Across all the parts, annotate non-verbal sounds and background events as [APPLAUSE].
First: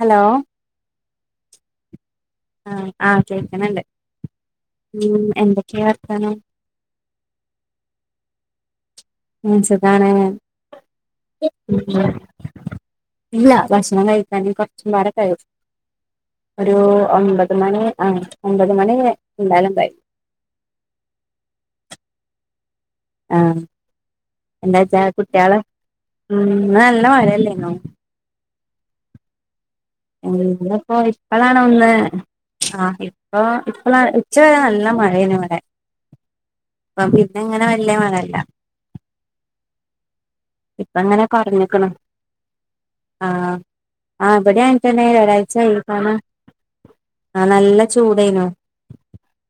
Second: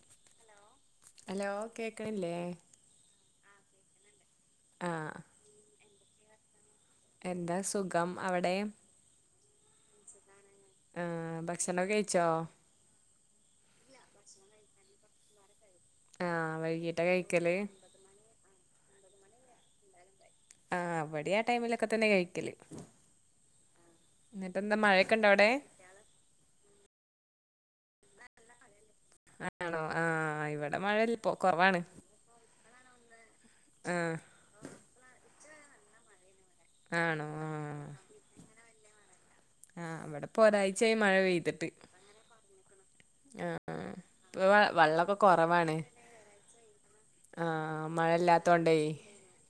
Hello hello കേക്കണില്ലേ കേക്കണുണ്ട് ആഹ് ഉം എന്തൊക്കെയാ വർത്താനം എന്താ സുഖം അവിടേ ഉം സുഖാണ് ആ ഭക്ഷണൊക്കെ കഴ്ച്ചോ ഇല്ല ഭക്ഷണം കഴിക്കാന് കൊറച്ചും പാടെ കഴിയും ആഹ് ഒരു വൈകീട്ടാ ഒൻപത് കഴിക്കല് മണി ആ ഒൻപത് മണി എന്താലും കഴിം ആ വ്ടി ആ ടൈമിലൊക്കെതന്നെ കഴിക്കല് ആ എന്നിട്ടെന്താ എന്നാവച്ചാ മഴയൊക്കെ ഉണ്ടോ അവിടെ കുട്ട്യാള് ഉം ന്ന് നല്ലമഴയല്ലേ [UNINTELLIGIBLE] ആണോ ആഹ് ഇവിടെ മഴ ഇവിടെയുള്ളപ്പോ ഇപ്പോ കുറവാണ് പ്പളാണൊന്ന് ആ ഇപ്പൊ ഇപ്പള് ആഹ് ഉച്ച വരെ നല്ല മഴയേനിവടെ ഇപ്പ ആണോ പിന്നങ്ങനെ ആഹ് വലൃ മഴയില്ല- ആഹ് ഇവ്ട്പ്പോ ഇപ്പ ഒരാഴ്ചയായി മഴ ഇങ്ങനെ പെയ്തിട്ട്. കൊറഞ്ഞിക്കണു ആഹ് ആ ഇപ്പൊ വിടെ വ- ആയിട്ടനെ വെള്ളമൊക്കെ കുറവാണ് ഒരാഴ്ചയവിടെകാണാം- ആഹ് നല്ല ചൂടയിനു-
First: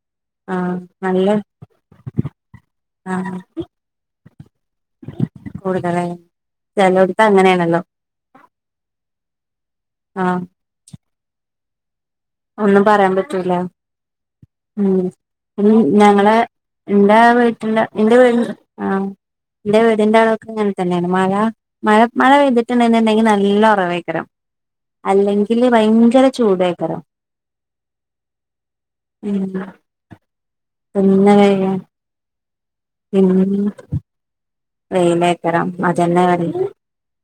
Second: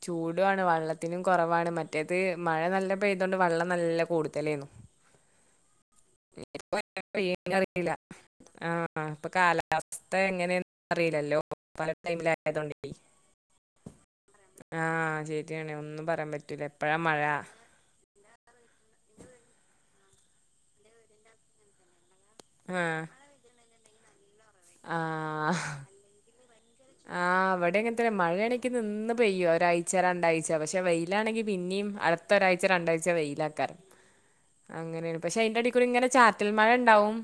ചൂടുവാണ്, വെള്ളത്തിനും കൊറവാണ്. മറ്റേതു മഴ നല്ലപെയ്തോണ്ട് വെള്ളം നല്ലകൂടുതലാണു- കൂടുതലായി, ചെലേടത്തങ്ങനെയാണല്ലോ? ആഹ് ഇപ്പ കാലാവസ്ഥയെങ്ങനെയെന്നറിയില്ലല്ലോ പല- ടൈമിലായതുകൊണ്ടേ ഒന്നുംപറയാൻ പറ്റൂല- ആ ഉം ശരിയാണ് ഇന്ന് ഒന്നും പറയാൻ പറ്റൂല എപ്പോഴാ ഞങ്ങളെഎന്റെ മഴ വീട്ടില് [UNINTELLIGIBLE] ആഹ് എന്റെ വീടിന്റെ അവിടൊക്കെയങ്ങനെ തന്നെയാണ്. മഴ, മഴ- മഴ ആ പെയ്തിട്ടുണ്ടെന്നുണ്ടെങ്കിൽ നല്ലയുറവയായി കാണും ആ അല്ലെങ്കിൽ ഭയങ്കര ചൂടായി- ഇവിടെയൊക്കെതന്നെ മഴയാണെങ്കിനിന്നു പെയ്യാ. ഉം ഒരാഴ്ചരണ്ടാഴ്ച്ച പക്ഷേ പിന്നെ വെയിലാണെങ്കി പിന്നെയും അര ഒരാഴ്ചരണ്ടാഴ്ച വെയിലാക്കാൻ- അങ്ങനെയാണ്. പക്ഷേ വെയിലേക്കരം അയിന്റെടെയിൽക്കൂടിയിങ്ങനെ അതന്നെ ചാറ്റൽ പറയും മഴയുണ്ടാവും.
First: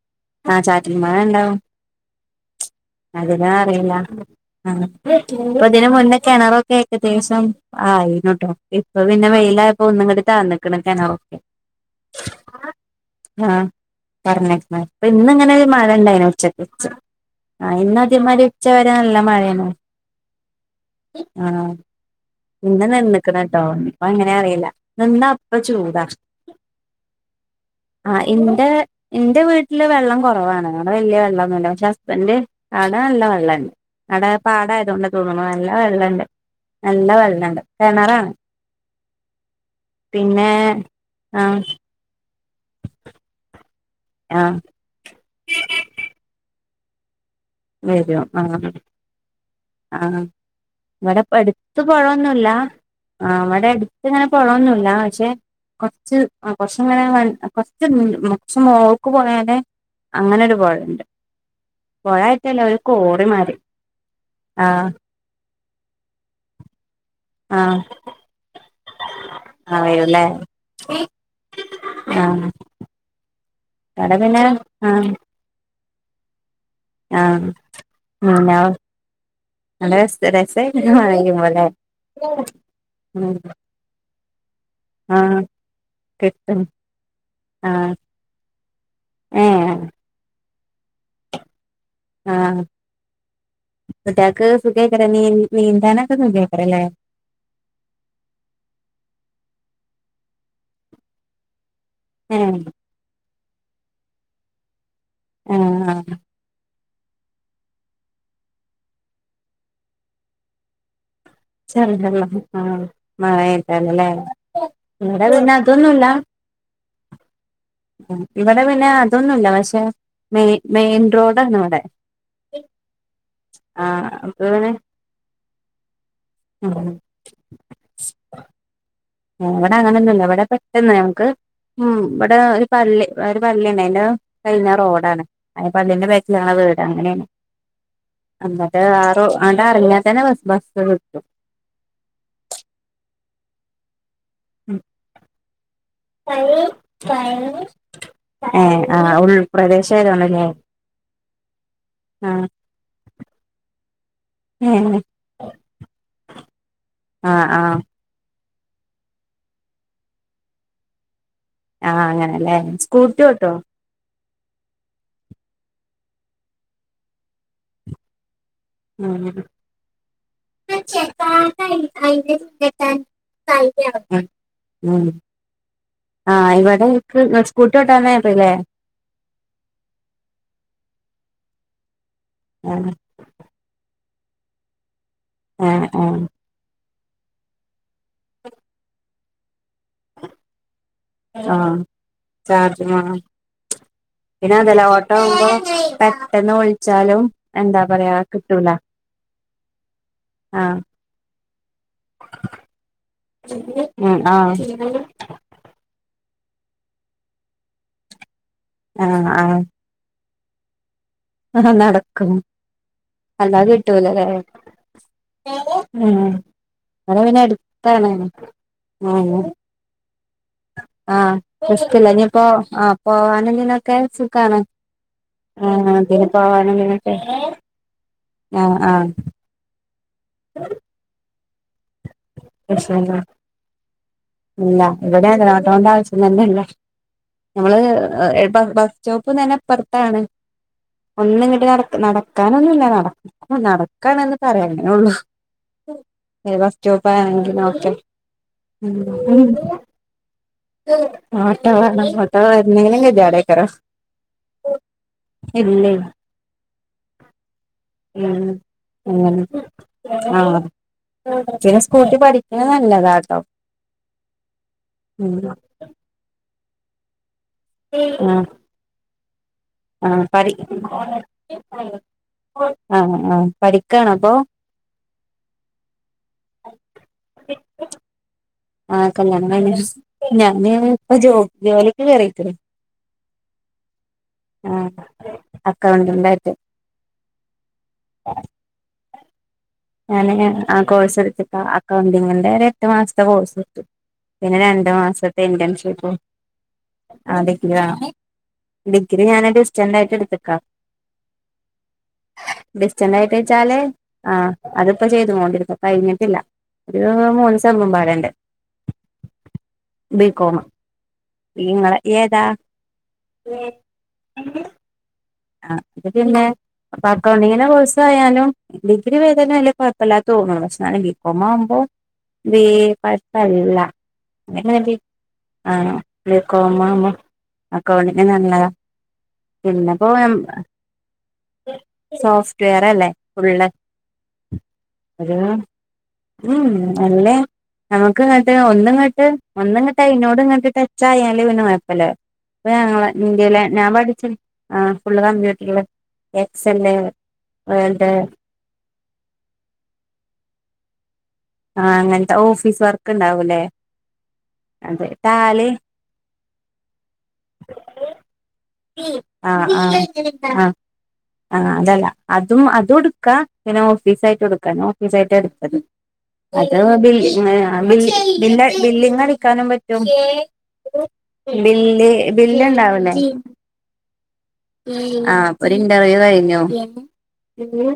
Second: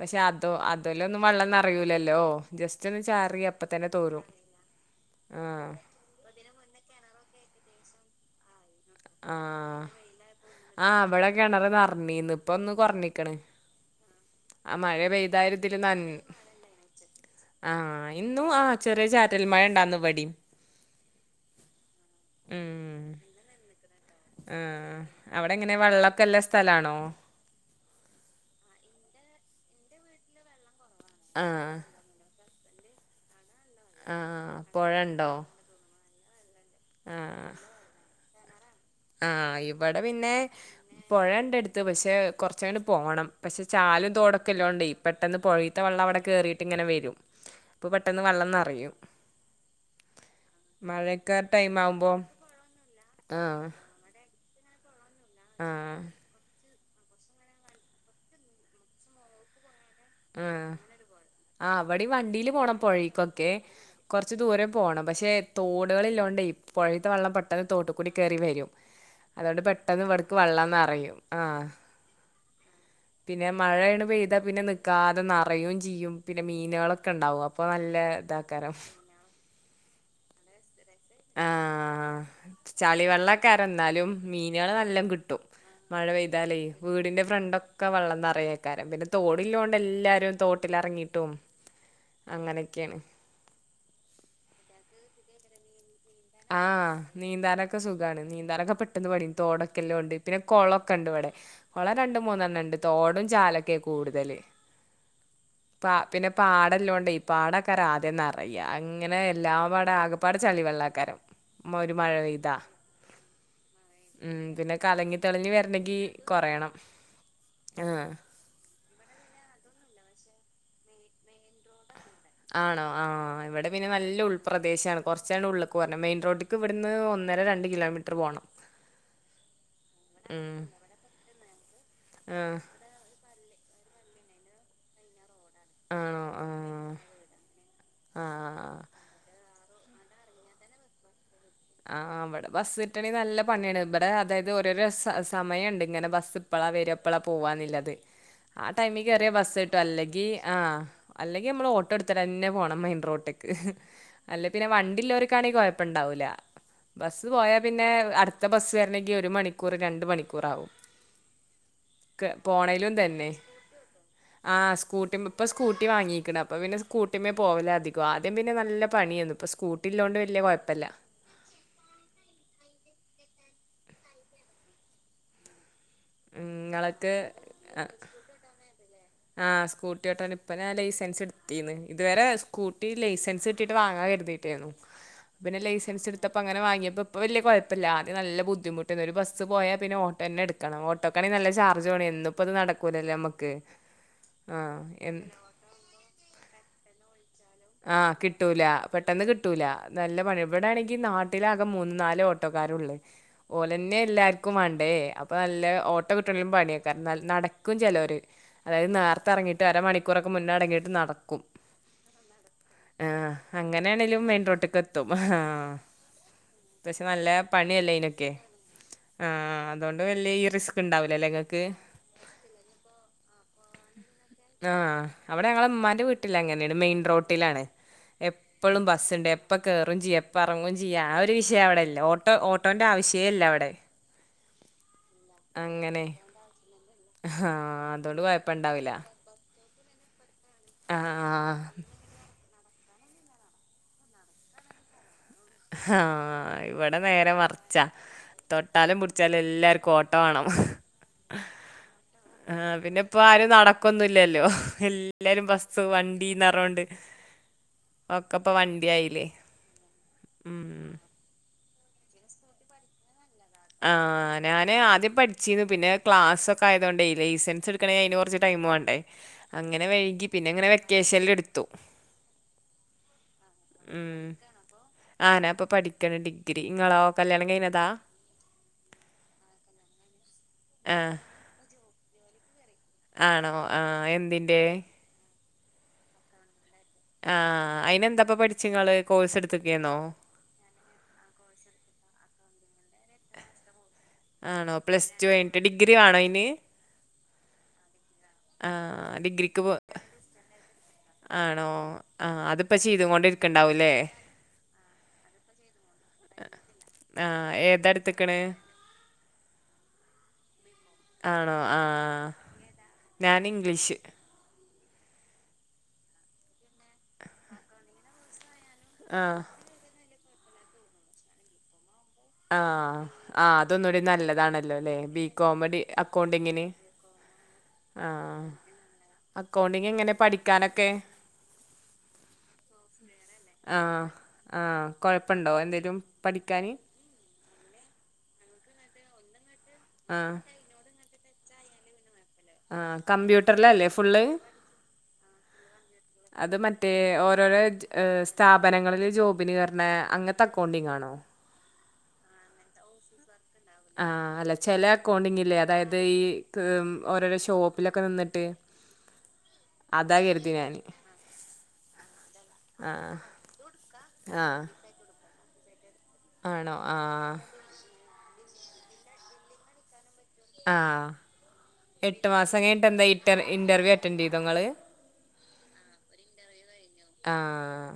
പഷേ അതോ ആഹ് അത് ചാറ്റൽ ലൊ മഴ ന്നും ഉണ്ടാവും വള്ളംനറയൂലല്ലോ. ജസ്റ്റ് ഒന്ന് ചാറിയാ നറയില്ല. പ്പ ഇതിന്ന് മുന്നേ കെണറൊക്കെ ഏകദേശം ആയിന്നുട്ടോ. ഇപ്പൊ പിന്നെ വെയിലായപ്പോ ഒന്ന് ങ്ങട്ട് താന്ന്ക്ക്ണ് കെണറ്. കെണറ് നർഞ്ഞീന്ന് പ്പൊന്ന് കൊർ ഞ്ഞിക്ക്ണ്. കൊർഞ്ഞ്ക്ക്ണ്. ഇപ്പ ഇന്ന് ങ്ങനെരു നന് മഴണ്ടായ്നു ഉച്ചക്ക് ഉച്ച ഇന്ന് ആഹ് അതേമാതിരി ഇന്നും ആ ഉച്ച വരെ ചെറിയ നല്ല ചാറ്റൽ മഴ മഴയാണ് ഇണ്ടായിന്നു വടിം. ആഹ് ഇന്ന് ഉം നിന്ന്ക്ക്ണോട്ടൊ പ്പൊങ്ങനെ അറീല്ല. ആഹ് അവിടെ നിന്നാപ്പം എങ്ങനെ ചൂടാ. വെള്ളൊക്കെല്ല സ്ഥലാണോ ആഹ് ഇന്റെ ഇന്റെ വീട്ട്ല് വെള്ളം കൊറവാണ്. ബടെ വല്യ വള്ളന്നുല്ല. ആഹ് പഷേ ഹസ്ബൻഡ് അവ്ടെ നല്ല വെള്ളാണ്ട്. അടാ ആഹ് പാടയതോണ്ടാ പൊഴണ്ടോ തോന്ന്ണു നല്ല വെള്ളണ്ട്. നല്ല ആഹ് വെള്ളണ്ട് കെണറാണ്. ആഹ് ഇവടെ പിന്നെ ആഹ് പൊഴണ്ടെട്ത്ത് പഷേ കൊർച്ചങ്ങണ്ട് പോണം. പഷേ ചാലും, ആഹ് തോടൊക്കെള്ളോണ്ടേ പെട്ടെന്ന് പൊഴേത്തെ വെ ള്ള അവിടെ കേറിയിട്ടിങ്ങനെ വരും. അപ്പ പെട്ടെന്നു വരും ആഹ് വള്ളംനറയും. ആഹ് ഇവടെ ടൈം പ്പട്ത്ത് ആവുമ്പോ പൊഴൊന്നുല്ല. ആഹ് ഇവടെ അട്ത്ത് ങ്ങനെ പൊഴൊന്നുല്ല പഷേ ആഹ് കൊർച്ച് കൊർച്ച്ങ്ങനെ [UNINTELLIGIBLE] മോൾക്ക് പോയാല് അങ്ങനൊരു പൊയണ്ട്. പൊഴായ് ല് പോണം പൊഴേക്കൊക്കെ കൊർച്ചു ദൂരേ ആഹ് പോണം. പഷേ തോട്കള്ല്ലോണ്ടേ പൊഴേത്തെ വ ള്ളം പെട്ടെന്ന് ആഹ് തോട്ട് കൂടി കേറിവരും. അതോണ്ട് ആഹ് പെട്ടെന്ന് വരുല്ലേ വിട്ക്ക് വെള്ളം നറയും. ആഹ്. ആഹ് പിന്നെ, മഴയാണ്ട് ഇവിടെ പെയ്താ പിന്നെ ആഹ് നിക്കാതെ നറയും ചെയ്യും. പിന്നെ മീനുകളൊക്കെണ്ടാവും. ആഹ് അപ്പൊ നല്ല പിന്നെ താക്കാരം. [UNINTELLIGIBLE] കയ്യും ഇങ്ങള് ല്ലെ ചളിവെള്ളക്കേരം ന്നാലും മീനുകള് നല്ലോം ആഹ് കിട്ടും. മഴ പെയ്താലേ കിട്ടും വീടിന്റെ ഫ്രണ്ടൊക്ക ആഹ് വള്ളംനെറയേകാരം പിന്നെ ഏഹ് തോടില്ലോണ്ട് എല്ലാരും തോ ട്ടിലിറങ്ങിട്ടും ആഹ് കുട്ട്യോക്ക് സുഖായ്കാര നീ നീന്താന് ആഹ് നീന്താനൊക്ക സുഖാണ്. നീന്താനൊക്ക പെട്ടെന്ന് പഠിയും. തോടൊക്കെ ഇല്ലോണ്ട്. പിന്നെ കൊളൊക്കണ്ട് വ്ടെ. കൊളം രണ്ട് ഏഹ് മൂന്നെണ്ണണ്ട് തോടും ചാലൊക്കെ കൂടുതല് പ ആഹ് പിന്നെ പാടല്ലോ ണ്ടേ ഈ പാടക്കാര ആദ്യം നറയ്യാ അങ്ങനെ എല്ലാംപാടെ ആകെപ്പാടെ ചളിവെള്ളക്കാരം. ചളി വെള്ളം ആഹ് മഴെയ്താല് ല്ലേ ഉം ഇവിടെ പിന്നെ അതൊന്നുല്ല. പറയണം. ഉം ഇവടെ പിന്നെ അതൊന്നുല്ല. പക്ഷെ മെയ് മെയിൻ റോഡാന്ന് വടെ. ആണോ ആഹ് ഇവടെ പിന്നെ നല്ല അപ്പൊ പിന്നെ ഉൾപ്രദേശാണ് കുറച്ചങ്ങട് ഉള്ള്ക്കൊരണം മെയിൻ റോഡി ക്ക് ഇവട്ന്ന് ഒന്നര രണ്ട് കിലോമീറ്റർ പോണം. ഉം വടെ അങ്ങനൊന്നുല്ല ഇവടെ ഉം പെട്ടെന്ന് ഞമുക്ക് ഉം വടെ ആഹ് ഒരു പള്ളി പ്പരു പള്ളിണ് അയ്ന്റെ കഴിഞ്ഞ റോഡാണ്. അയ് പള്ളിന്റെ ആണോ ബാക്കില് ഞങ്ങളെ വീട് ആഹ് അങ്ങനെണ് ആഹ് അന്നിട്ട് ആ റോ ആ ഇറങ്ങ്യത്തന്നെ ബസ് ബസ്സ് കിട്ടു. ആഹ് വെടെ ബസ്സിട്ടണെ നല്ല പണിയാണ് ബ ടെ അതായത് ഓരോരോ സ സമയണ്ട് ഇങ്ങനെ ബസ്സ് പ്പളാ വരാ പ്പളാ പോവാന്നിലത്. ആ ഏഹ് ടൈമി ആഹ് കേറ്യ ബസ്സിട്ടു ഉൾപ്രദേശം അല്ലെങ്കി ആയതോണ്ടല്ലേ ആഹ് അല്ലെങ്കി അമ്മള് ഓട്ടോ ആഹ് എടുത്ത്ടെന്നെ പോണം. മെയിൻ റോട്ട് അല്ലെ പിന്നെ ഏഹ് വണ്ടില്ലോർക്കാണെ കുഴപ്പണ്ടാവൂല. ബസ് ആഹ് പോയാ ആഹ് പിന്നെ അട് ത്ത ബസ് വരണങ്കി ഒരു മണിക്കൂർ രണ്ട് മണിക്കൂറാവും. ആഹ് ക്ക് അങ്ങനെല്ലേ പോണേലും സ്കൂട്ടി ഇതന്നെ ഓട്ടോ ആഹ് സ്കൂട്ടിമ്മ് പ്പ സ്കൂട്ടി വാങ്ങി ക്ണ് അപ്പൊ പിന്നെ സ്കൂട്ടിമ്മേ പോവലാധികു. ആദ്യം പിന്നെ നല്ല ഉം പണിയെന്നു ഇപ്പ സ്കൂട്ടി ഇല്ലോണ്ട് വല്ല്യ കുഴപ്പല്ല്യ. ഉം ഉം ആഹ് ഇവടെ ഇങ്ങളൊക്കെ ഇൻക്ക് ങ്ങക്ക് സ്കൂട്ടി ആഹ് ഓട്ടാനറില്ലേ. ആഹ് സ്കൂട്ടി ഓട്ടാൻ ഇപ്പ ഞാൻ ലൈസൻസ് ഇട്ത്തീന്ന്. ഇതുവരെ സ്കൂട്ടി ആഹ് ലൈസൻസിട്ടിട്ട് വാങ്ങാ കരുതീട്ടേന്നു പ്പൊ പിന്നെ ആഹ് ആഹ് ലൈസൻസ്ട്ത്തപ്പ അങ്ങനെ വാങ്ങ്യപ്പോ പ്പ വെല്യ കൊയപ്പല്ല്യ ആദ്യ നല്ല ബുദ്ധിമുട്ടെന്ന് ഒരു ബസ്സ് പോയ പിന്നെ ഓട്ടെന്നെ ട്ക്കണം ഓട്ടോക്കാണെ നല്ല ആഹ് ചാർജാണേ എന്നുപ്പത് ചാർജ് നടക്കൂല്ലല്ലോ വേണം അമ്മക്ക് പിന്നെ അതല ഓട്ടാവുമ്പോ പെട്ടെന്ന് വിൾച്ചാലും ആഹ് കിട്ടൂല പെട്ടെന്ന് കിട്ടൂല നല്ല പണ്യാ ആഹ് ബ്ടാണെങ്കി നാട്ടിലാ കെ മൂന്ന്, നാല് ഓട്ടോക്കാരൊള്ള് ഉം ഓലെന്നെല്ലാർക്കും ആഹ് വാണ്ടേ അപ്പൊ നല്ല ഓട്ടോ കി ട്ടെലും പണ്യെക്ക നാൽ നടക്കും ചെലൊര് അതായത് ആഹ് നേർത്തെർങ്ങിട്ട് അരമണിക്കൂറൊക്ക മുന്നറങ്ങിട്ട് നട ആഹാ നടക്കും. ആഹ് അല്ലാതെ അങ്ങനെണെലും കിട്ടൂലല്ലേ മെയിൻറോട്ട്ക്കെത്തും ആഹാ ഉം പക്ഷെ ഇവിടെ നല്ല പിന്നെ അടുത്താണ് പണിയല്ലയ്നൊക്കെ ആ ഉം അതോ ആഹ് ഇഷ്ടല്ല ഞ്ഞിപ്പോ ആ പോവാനും തിനൊക്കെ സുഖാണ്. അവടെ ഞങ്ങളെ ആഹ് മ്മാന്റെ അതിന് വീട്ടിലങ്ങനെണ് മെയിൻ പോവാനൊന്നിനൊക്കെ റോ ട്ടിലാണ് ആഹ് എപ്പള്ളും ആഹ് ബസ്സ്ണ്ട് എപ്പ കേറും ചെയ്യ എപ്പ എറങ്ങും ചെയ്യാ ആ ഒരു വിഷയവടെ ല്ല ഓട്ടോ ഓട്ടോന്റെ പ്രശ്നല്ല ആവശ്യേല്ല വടെ ഇല്ല ഇവട്യങ്ങൻ തന്നെ ഓട്ടോന്റെ ആവശ്യം തന്നെല്ല. ആഹ് നമ്മള് അതോണ്ട് ഏഹ് എ ബ കൊഴപ്പണ്ടാവില്ല. ബസ് സ്റ്റോപ്പും തന്നെപ്പർത്താണ്. ഒന്ന്ങ്ങട്ട് ആഹ് നട നടക്കാനൊന്നുല്ല നട ഉം നടക്കാണെന്ന് പറയാങ്ങനൊള്ളു. ഹാ ഇവടെ നേരെ ആണെങ്കിലും മർച്ചാ ഒക്കെ തൊട്ടാലും പിട് ച്ചാലും ഉം എല്ലാർക്കും ഓട്ടോ വാണം. ഓട്ടോ വേണം ഓട്ടോ ആഹ് വരുന്നെങ്കിലും പിന്നെ പ്പാരും ഗതികേടേക്കാരം നടക്കൊന്നുല്ലല്ലോ എല്ലാരും ബസ്സ് ഇല്ലേ വണ്ടീ ന്നർഞ്ഞോണ്ട് ഒക്കപ്പൊ ഉം വണ്ട്യായില്ലേ. ചെല സ്കൂട്ടി പഠിക്കണെ നല്ലതാട്ടോ. ആഹ് ഞാന് ആദ്യം ഉം പഠിച്ചിന്നു പിന്നെ ക്ലാസൊക്കെ ആയതോണ്ടേ ലൈസൻ സ്ട്ക്കണെ അയ്ന് കൊർച്ച് ടൈമ് വാണ്ടേ ആ പ എടുത്തു ആഹ് ആഹ് പഠിക്കാണോ ഉം അപ്പൊ പഠിക്കാണോ അപ്പോ ആ ഞാനിപ്പോ പഠിക്കാണ് ഡിഗ്രി ഇങ്ങളോ കല്യാണം കഴിഞ്ഞതാ ആ കല്യാണം കഴിഞ്ഞ് ഞാൻ ആ ഇപ്പൊ ജോലിക്ക് കേറിക്ക്ണ് ആണോ ആഹ് എന്തിന്റെ അക്കൗണ്ടന്റ് ആയിട്ട് ആഹ് അയിന് എന്താപ്പ പഠിച്ച് ഇങ്ങള് കോഴ്സ് എടു ഞാനെ ആ കോഴ്സ് എടുത്തിട്ട് അക്കൗണ്ടിങ്ങിന്റെ എട്ടു മാസത്തെ കോഴ്സ് എടുത്തു, പിന്നെ ആണോ രണ്ടു പ്ലസ് ടു മാസത്തെ കഴിഞ്ഞിട്ട് ഡിഗ്രി ഇന്റേൺഷിപ്പും ആണോ അതിന് ആ ഡിഗ്രിവേണം ആ ഡിഗ്രി ഞാന് ഡിഗ്രിക്ക് പോ ഡിസ്റ്റന്റ് ആയിട്ട് എടുത്ത്ക്കാ ആണോ ആഹ അത്പ്പ ചെയ്ത് ഡിസ്റ്റന്റ് ആയിട്ട് വെച്ചാല് കൊണ്ടിരിക്ക്ണ്ടാവൂല്ലേ ആഹ് അതിപ്പോ ചെയ്തും കൊണ്ടിരിക്കും കഴിഞ്ഞിട്ടില്ല ഒരു ആ ഏതാ മൂന്ന്സെമുംപാടെണ്ട് എടുത്തേക്കണ് ബികോമ് ആണോ നിങ്ങള് ഇയ്യ് ആഹ് ഏതാ ഞാൻ ഇംഗ്ലീഷ് ആ അത് പിന്നെ അപ്പൊ അക്കൗണ്ടിങ്ങനെ കോഴ്സ് ആയാലും ഡിഗ്രി വേം ആഹ് തന്നെ കൊഴപ്പല്ലാതെ തോന്ന്ണ് പക്ഷെഎന്നാല് ബികോം ആവുമ്പോ ബി ആഹ കുഴപ്പല്ല ആഅതൊന്നൂടി അങ്ങനെ ബി നല്ലതാണല്ലോല്ലേ ബികോം അക്കൗണ്ടിങ്ങിന് അക്കൗണ്ടിങ്ങിന് നല്ലത പിന്നെ പിന്നെ പഠിക്കാനൊക്കെ സോഫ്റ്റ്‌വെയറല്ലേ ഫുള്ള് ആഹ ഒരു കൊഴപ്പണ്ടോ എന്തേലും ഉം പഠിക്കാന് നല്ല നമുക്ക് ഇങ്ങട്ട് ഒന്ന് ഇങ്ങട്ട് ഒന്ന് ഇങ്ങട്ട് ആഹ് അയിനോട് ഇങ്ങട് ട്ടച്ചായാല് പിന്നെ കൊയപ്പല്ല അപ്പ ആഹ് ഞങ്ങളെ ഇന്ത്യയിലെ ഞാൻ കമ്പ്യൂട്ടറിലല്ലേ ഫുള്ള് പഠിച്ച് ഫുള്ള് കമ്പ്യൂട്ടർല് അത് മറ്റേ ഓരോരോ വേൾഡ് സ്ഥാപനങ്ങളില് ജോബിന് കേർണ അങ്ങൻത്തെ അക്കൗണ്ടിങ് ആണോ ആ അങ്ങൻത്തെ ഓഫീസ് വർക്ക് ഇണ്ടാവുല്ലേ ആഹ അല്ല ചെല അക്കൗണ്ടിങ്ങില്ലേ അതായത് ഈ ക്ക് ഓരോരോ ഷോപ്പിലൊക്കെ നിന്നിട്ട് ആഹ ആ അതാ കരുതി ആഹ ഞാന് ആഹ അതല്ല അതും ആഹ് അതുംഎടുക്കാ പിന്നെ ആഹ് ഓഫീസായ്റ്റുംഎടുക്ക ഞാൻ ഓഫീസാറ്റാ എടുത്ത് ആണോ അത് ആഹ് ബിൽന്ന് അബിൽ ബില്ല ബില്ലിങടിക്കാനും പറ്റും ആ ബില്ല് എട്ട് മാസം ബില്ല് കയ്ഞ്ഞിട്ട് എന്തായ് ഇന്റർ ഇന്റർവ്യൂ അറ്റന്റെയ്തോ ഇങ്ങള് ആഹ ഇപ്പൊരു ഇന്റർവ്യൂ കഴിഞ്ഞു ആഹ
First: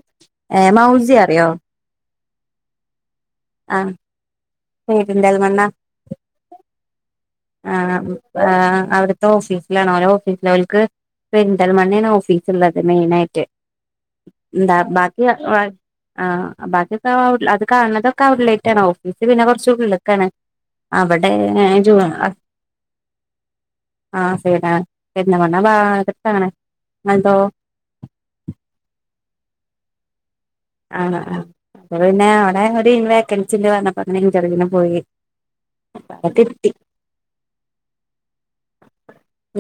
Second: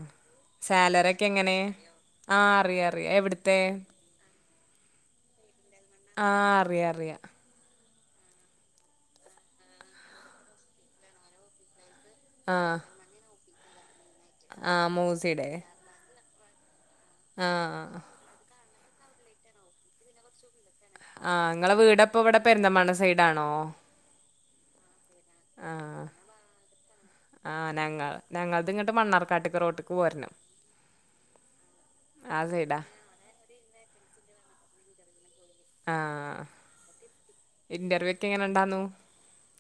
ഏഹ് സാലറി മൗസി ഒക്കെ അറിയോ എങ്ങനെ ആ അറിയ അറിയാ എവിട്ത്തെ ആഹ് പെരിന്തൽമണ്ണ ആഹ അറിയാ അറിയാം ആ അവിടുത്തെ ഓഫീസിലാണ് ഓലെ ഓഫീസൽ ഓൽക് പെരിന്തൽമണ്ണ മണ്ണേണ് ഓഫീസ്ള്ളത് ആഹ് മെയ്നായിട്ട്, എന്താ ആഹ് ബാക്കി മൂസിടെ ആഹ ബാക്കിഒകത് അത് ആഹ് കാണതൊക്കെ ഔട്ട്ലെറ്റ് ആണവും ഇത് പിന്നെ കൊറച്ച് ഉള്ള്ക്കാണ് അവടെ ആഹ് ഇങ്ങളെ ജോ വീടപ്പം ഇവിടെ പെരിന്തൽമണ്ണ സൈഡാണോ ആ സൈഡാണ് പെരിന്തൽമണ്ണ ആഹ് ബാഗത്താണ് ഇങ്ങൾതോ കട്ക് റോട്ട്ക്ക് പോരണം ആണോ അ ഇവ്ടെ പിന്നെ ആ അവിടേം സൈഡാ കൂടി വേക്കൻസിണ്ട് പറഞ്ഞപ്പോ അങ്ങനെ ഇന്റർവ്യൂന് പോയി ആ അവിടെ കിട്ടി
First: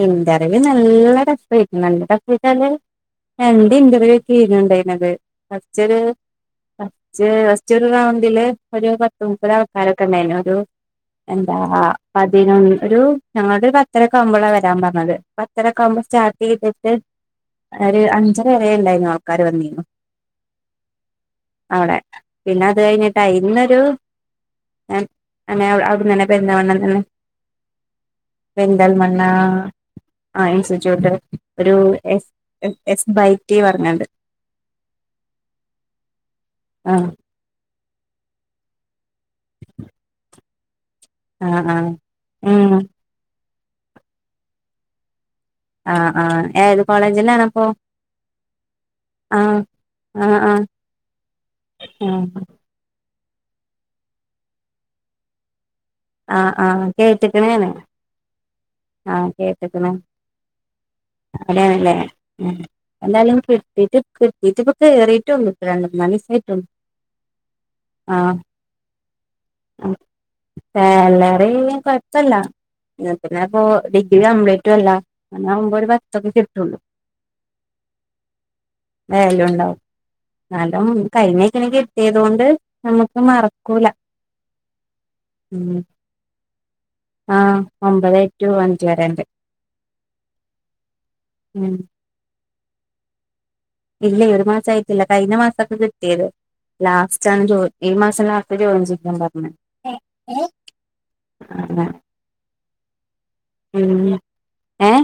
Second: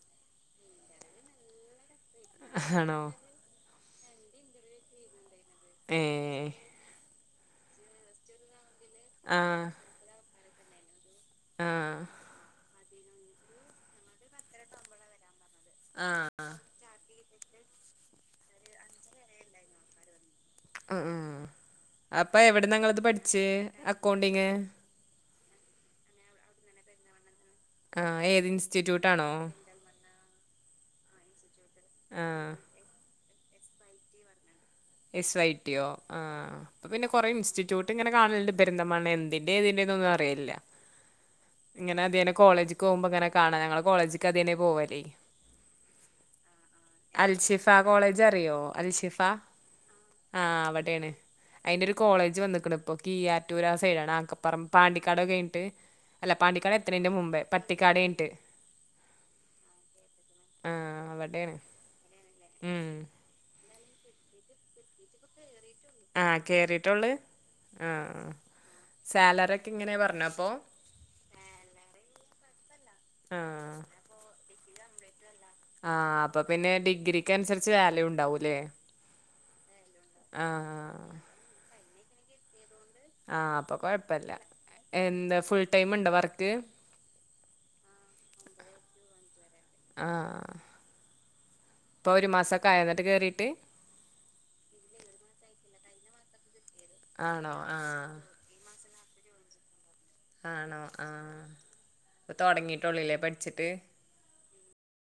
ഇന്റർവ്യൂ ന്നല്ല ട്ടഫ് ട്രീറ്റ്മെന്റടഫയ്ചാല് ആണോ രണ്ട് ഇന്റർവ്യൂ തീരണ്ടേ ന്നത് ഫസ്റ്റൊരു ഏഹ് ഫസ്റ്റ് ഫസ്റ്റോരുറൗണ്ടില് ഒരു ആഹ് പത്ത്മുപ്പതാൾക്കാരൊക്കെ ഇണ്ടായ്നു ഒരു എന്താ ആഹ് പതിനൊന്ന് ഒരു ഞങ്ങളോട് ഒരു പത്തരക്കെ ആവുമ്പളാ വരാൻ പറഞ്ഞത്. പത്തരക്കാവുമ്പം ആഹ് ആഹ് സ്റ്റാർട്ടെയ്ത്ട്ട് ഒര് അഞ്ചര വരെ ഇണ്ടായ്രുന്നു ആൾക്കാര് വന്നിന്നു ആ അപ്പ പിന്നെ അത് എവിടെന്നങ്ങളത് കഴിഞ്ഞിട്ടാ പഠിച്ച് ഇന്നൊരു എക്കൗണ്ടിങ്ങ്? അങ്ങനെ അവട്ന്നെന്നെ പെരുന്തൽമണ്ണേന്നെന്നെ. ആ ഏത് ഇൻസ്റ്റിറ്റ്യൂട്ടാണോ? ആ ഇൻസ്റ്റിറ്റ്യൂട്ട് ഒരു എസ് ആഹ് എസ് ബൈ റ്റി പറഞ്ഞാണ്ട്. എസ് വൈ ട്ടി യോ? ആ ഇപ്പം ആ പിന്നെ കൊറെ ഇൻസ്റ്റിറ്റ്യൂട്ട് ഇങ്ങനെ കാണല്ണ്ട് പെരിന്തൽമണ്ണേന്ന്. ഇനി ഇതിന്റെതൊന്നും അറിയില്ല. ആ ആ ഇങ്ങനെ അതേലെ ഉം കോളേജിക്ക് പോകുമ്പോ ഇങ്ങനെ കാണാ ഞങ്ങള് കോളേജിക്ക് അതേെലെ പോവല്. ആ ആ ഏത് കോളേജിലാണപ്പോ? അൽഷിഫ കോളേജ് ആ. ആ അവിടെയാണ് അയിന്റെ ഒരു ആ കോളേജ് വന്ന്ക്കണ് ഇപ്പൊ. കീഴാറ്റൂർ ആ സൈഡ് ആണ്, ആക്കപ്പുറം പണ്ടിക്കാടൊക്കെ കഴിന്ട്ട്. അല്ല ആ ആ പാണ്ടിക്കാട് എത്ത്ണേന്റെ മുമ്പേ, കേട്ടക്കണേണ് പട്ടിക്കാടേയ്ഞ്ഞിട്ട്. ആ കേട്ട്ക്ക്ണ് ആഹ് അവടെയാണ്. അവിടെയാണ്ലെ ഉം എന്താലും [UNINTELLIGIBLE] ഇപ്പോ കയറിയിട്ടൊള്ളൂ. ആ കേറിട്ടൊള്ള് ആ ആ ആഹ് സാലറി ഒക്കെ എങ്ങനെയ പറഞ്ഞോപ്പോ? സാലറി കൊഴപ്പല്ല ന്ന പിന്നെ ഇപ്പോ ഡിഗ്രി കംപ്ലീറ്റും അല്ല. അങ്ങനാവുമ്പോ ഒരു ആ പത്തൊക്കെ അപ്പൊ പിന്നെ കിട്ടുള്ളൂ ഡിഗ്രിക്ക് അന്സരിച്ച് വാല്യൂണ്ടാവൂലേ. നല്ലേം [UNINTELLIGIBLE] കിട്ടിയതോണ്ട് നമുക്ക് ആ അപ്പൊ മറക്കൂല കൊഴപ്പല്ല എ ഉം ആ, ഒമ്പതെ ടു അഞ്ച് വരെണ്ട്. ആ ഉം ഇപ്പൊ ഒരു മാസൊക്കെ ആയോന്നട്ട് കേറീട്ട്? [INAUDIBLE] ലാസ്റ്റ് ആണ് ആണോ ജോയി ഈ ആഹ് മാസം ലാസ്റ്റ് ആണ് ജോയിൻ ചെയ്യാൻ പറഞ്ഞേ. ആണോ ആ, അങ്ങനെ അപ്പൊ തൊടങ്ങിട്ടുള്ളൂലേ പഠിച്ചിട്ട്. ഉം ഏ